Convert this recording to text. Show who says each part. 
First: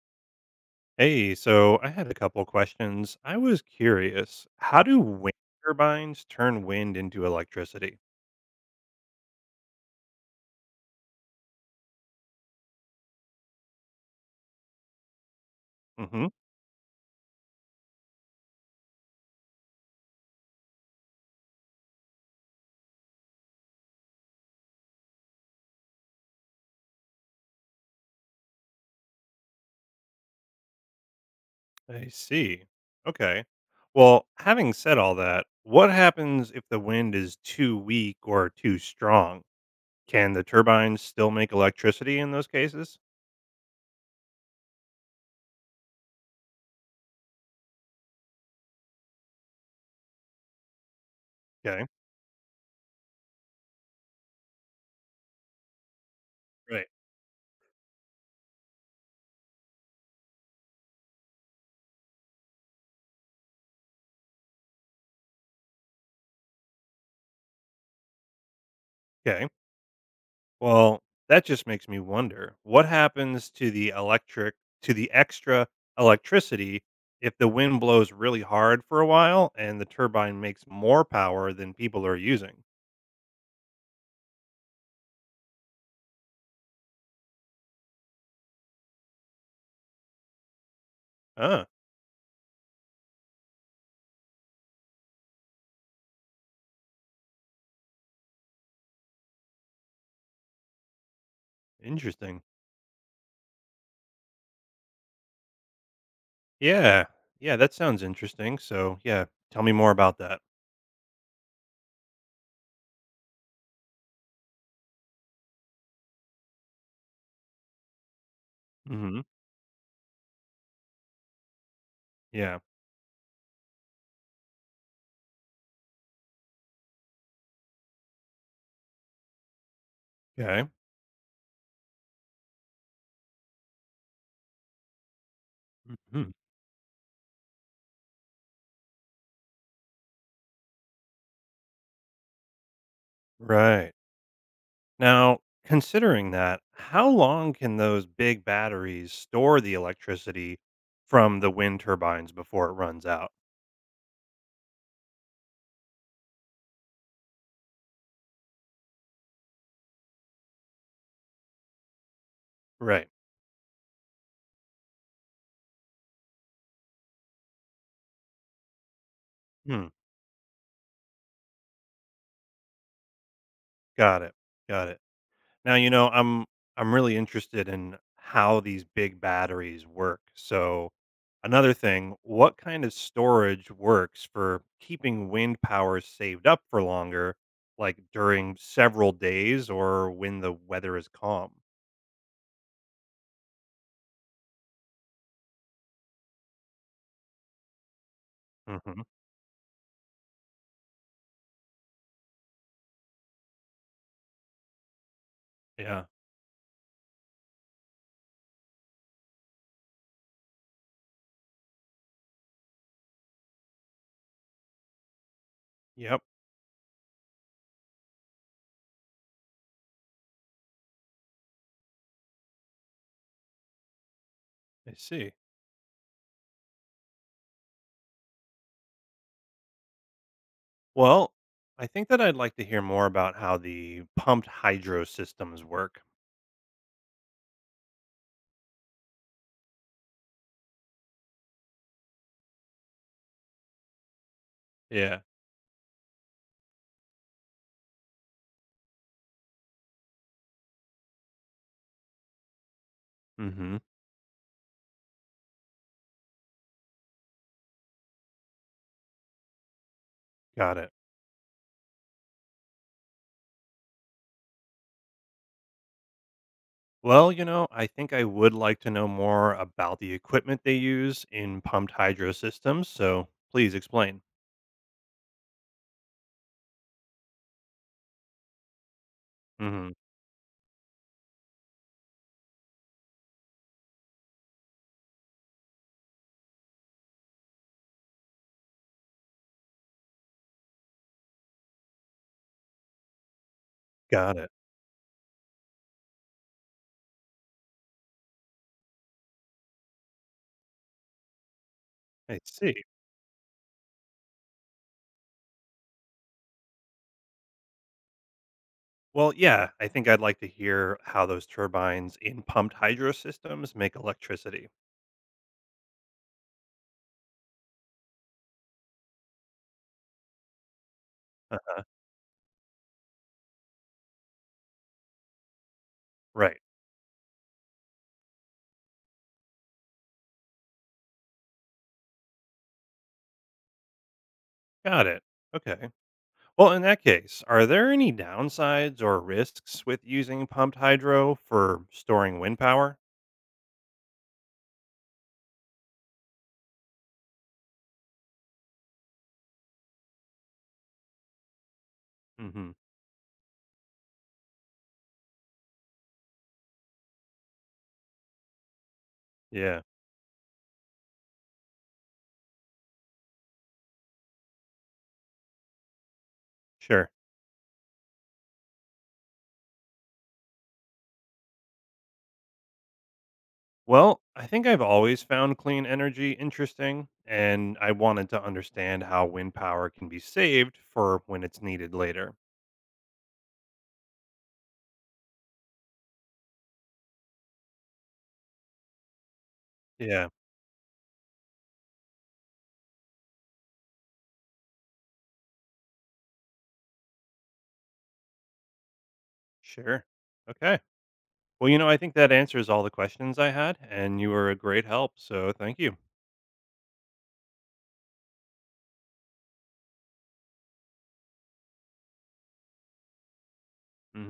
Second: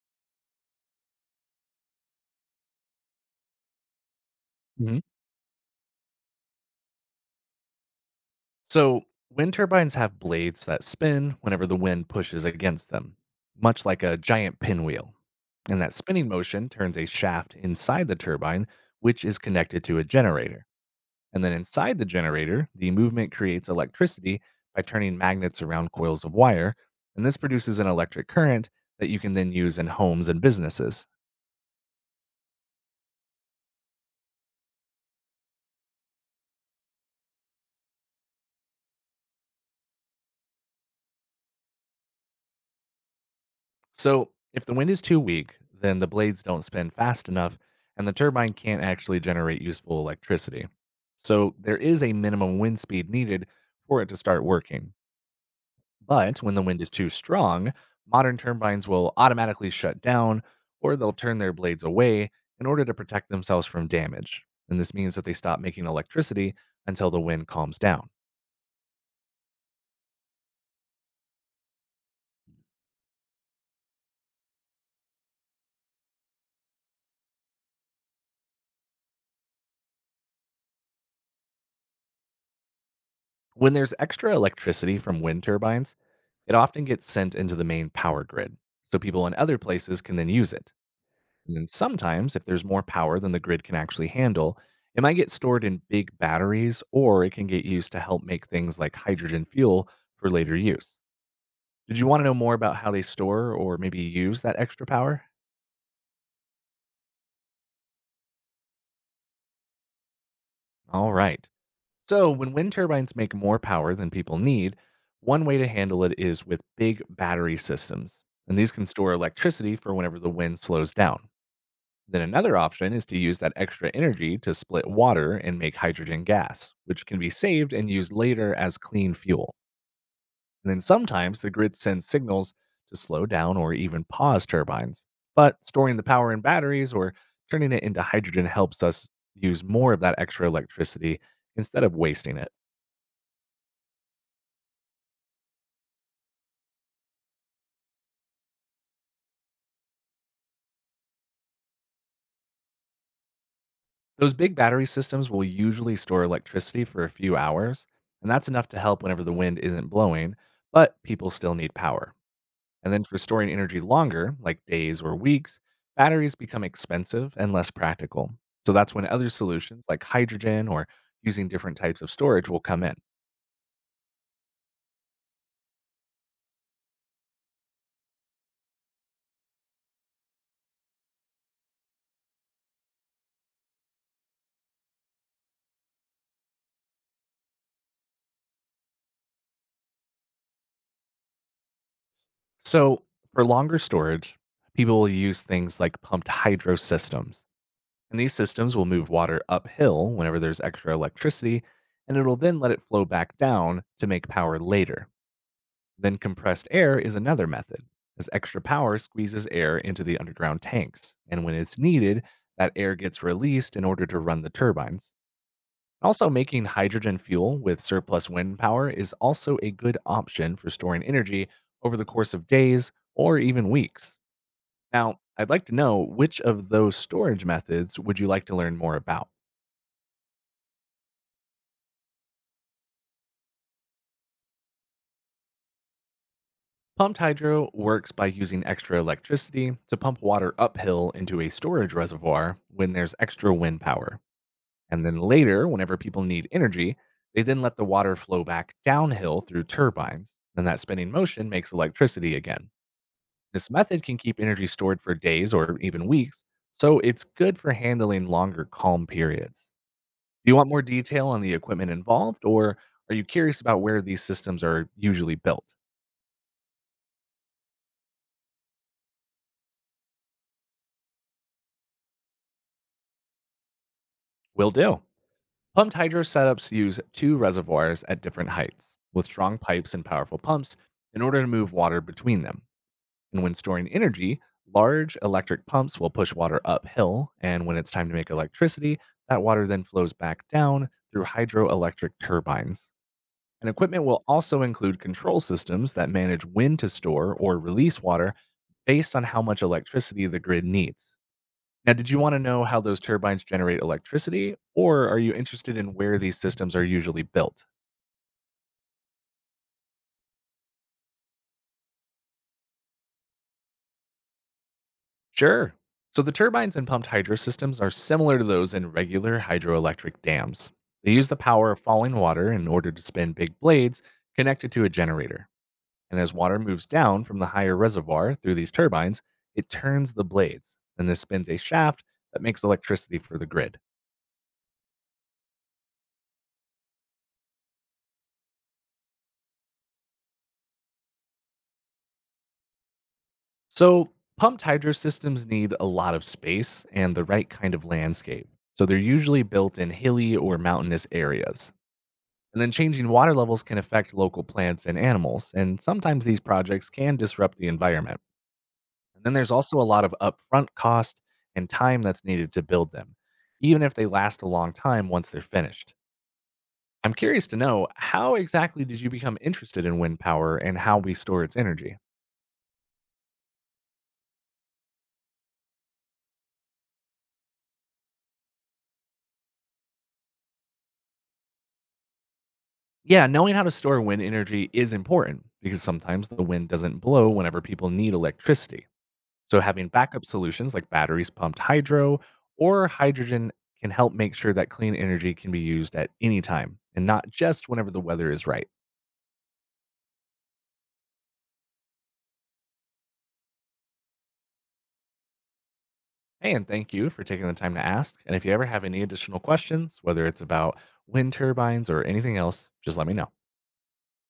Speaker 1: Hey, so I had a couple questions. I was curious, how do
Speaker 2: Mhm.
Speaker 1: wind turbines turn wind into electricity?
Speaker 2: So, wind turbines have blades that spin whenever the wind pushes against them, much like a giant pinwheel. And that
Speaker 1: Hmm.
Speaker 2: spinning motion turns a shaft inside the turbine, which is connected to a generator. And then inside the generator, the movement creates electricity by turning magnets around coils of wire. And this produces an electric current that you can then use in homes and businesses.
Speaker 1: I see. Okay. Well, having said all that, what happens if the wind is too weak or too strong? Can the turbines still make electricity in those cases?
Speaker 2: So, if the wind is too weak, then the blades don't spin fast enough and the turbine can't actually generate useful electricity. So, there
Speaker 1: Okay.
Speaker 2: is a minimum wind speed needed for it to start working. But when the wind
Speaker 1: Right.
Speaker 2: is too strong, modern turbines will automatically shut down or they'll turn their blades away in order to protect themselves from damage. And this means that they stop making electricity until the wind calms down.
Speaker 1: Okay. Well, that just makes me wonder what happens to the extra electricity if the wind blows really hard for a while and the turbine makes more power than people are using.
Speaker 2: When there's extra electricity from wind turbines, it often gets sent into the main power grid, so people in other places can then use it. And
Speaker 1: Ah,
Speaker 2: then sometimes, if there's more power than the grid can actually handle, it might get stored in big batteries or it can get used to help make things like hydrogen fuel for later use. Did you want to know
Speaker 1: interesting.
Speaker 2: more about how they store or maybe use that extra power?
Speaker 1: Yeah. Yeah, that sounds interesting. So, yeah, tell me more about that.
Speaker 2: All right. So, when wind turbines make more power than people need, one way to handle it is with big battery systems. And these can store
Speaker 1: Mhm.
Speaker 2: electricity for whenever the wind slows down. Then another
Speaker 1: Yeah.
Speaker 2: option is to use that extra energy to split water and make hydrogen gas, which can be saved and used later as clean fuel.
Speaker 1: Okay.
Speaker 2: And then sometimes the grid sends signals to slow down or even pause turbines. But storing the
Speaker 1: Mhm.
Speaker 2: power in batteries or turning it into hydrogen helps us use more of that extra electricity instead of wasting it.
Speaker 1: Right. Now, considering that, how long can those big batteries store the electricity from the wind turbines before it runs out?
Speaker 2: Those big battery systems will usually store electricity for a few hours, and that's enough to help whenever the wind isn't blowing, but people still need power. And then
Speaker 1: Right.
Speaker 2: for storing energy longer, like days or weeks, batteries become expensive and less practical. So that's when other solutions
Speaker 1: Hmm.
Speaker 2: like hydrogen or using different types of storage will come in.
Speaker 1: Got it. Got it. Now, I'm really interested in how these big batteries work. So, another thing, what kind of storage works for keeping wind power saved up for longer, like during several days or when the weather is calm?
Speaker 2: So, for longer storage, people will use things like pumped hydro systems. And these systems will
Speaker 1: Hmm.
Speaker 2: move water uphill whenever there's extra electricity, and it'll then let it flow back down to make power later.
Speaker 1: Yeah.
Speaker 2: Then, compressed air is another method, as extra power squeezes air into the underground tanks. And when it's needed, that air gets released in order to run the turbines.
Speaker 1: Yep.
Speaker 2: Also, making hydrogen fuel with surplus wind power is also a good option for storing energy over the course of days or even weeks.
Speaker 1: I
Speaker 2: Now,
Speaker 1: see.
Speaker 2: I'd like to know which of those storage methods would you like to learn more about?
Speaker 1: Well, I think that I'd like to hear more about how the pumped hydro systems work.
Speaker 2: Pumped hydro works by using extra electricity to pump water uphill into a storage reservoir when there's extra wind power. And then
Speaker 1: Yeah.
Speaker 2: later, whenever people need energy, they then let the water flow back downhill through turbines. And that spinning motion makes electricity again. This
Speaker 1: Hmm.
Speaker 2: method can keep energy stored for days or even weeks, so it's good for handling longer calm periods. Do you want
Speaker 1: Got
Speaker 2: more
Speaker 1: it.
Speaker 2: detail on the equipment involved, or are you curious about where these systems are usually built?
Speaker 1: Well, I think I would like to know more about the equipment they use in pumped hydro systems, so please explain.
Speaker 2: Will do. Pumped hydro setups use two reservoirs at different heights, with strong
Speaker 1: Hmm.
Speaker 2: pipes and powerful pumps in order to move water between them. And when storing energy, large electric pumps will push water uphill, and when it's time to make electricity, that water then flows back down through hydroelectric turbines. And equipment will
Speaker 1: Got it.
Speaker 2: also include control systems that manage when to store or release water based on how much electricity the grid needs. Now, did you want
Speaker 1: I
Speaker 2: to know
Speaker 1: see.
Speaker 2: how those turbines generate electricity, or are you interested in where these systems are usually built?
Speaker 1: Well, yeah, I think I'd like to hear how those turbines in pumped hydro systems make electricity.
Speaker 2: Sure. So, the turbines in pumped hydro systems are similar to those in regular hydroelectric dams. They use the
Speaker 1: Uh,
Speaker 2: power of falling water in order to spin big blades connected to a generator. And as water
Speaker 1: right.
Speaker 2: moves down from the higher reservoir through these turbines, it turns the blades, and this spins a shaft that makes electricity for the grid.
Speaker 1: Got it. Okay. Well, in that case, are there any downsides or risks with using pumped hydro for storing wind power?
Speaker 2: So, pumped hydro systems need a lot of space and the right kind of landscape. So, they're usually built in hilly or mountainous areas. And
Speaker 1: Hmm.
Speaker 2: then changing water levels can affect local plants and animals, and sometimes these projects can disrupt the environment. And then there's also
Speaker 1: Yeah,
Speaker 2: a lot of upfront cost and time that's needed to build them, even if they last a long time once they're finished.
Speaker 1: sure.
Speaker 2: I'm curious to know how exactly did you become interested in wind power and how we store its energy?
Speaker 1: Well, I think I've always found clean energy interesting, and I wanted to understand how wind power can be saved for when it's needed later.
Speaker 2: Yeah, knowing how to store wind energy is important because sometimes the wind doesn't blow whenever people need electricity. So, having backup
Speaker 1: Yeah,
Speaker 2: solutions like batteries pumped hydro or hydrogen can help make sure that clean energy can be used at any time and not just whenever the weather is right.
Speaker 1: sure. Okay. Well, I think that answers all the questions I had, and you were a great help. So thank you.
Speaker 2: Hey, and thank you for taking the time to ask. And if you ever have any additional questions, whether it's about wind turbines or anything else, just let me know.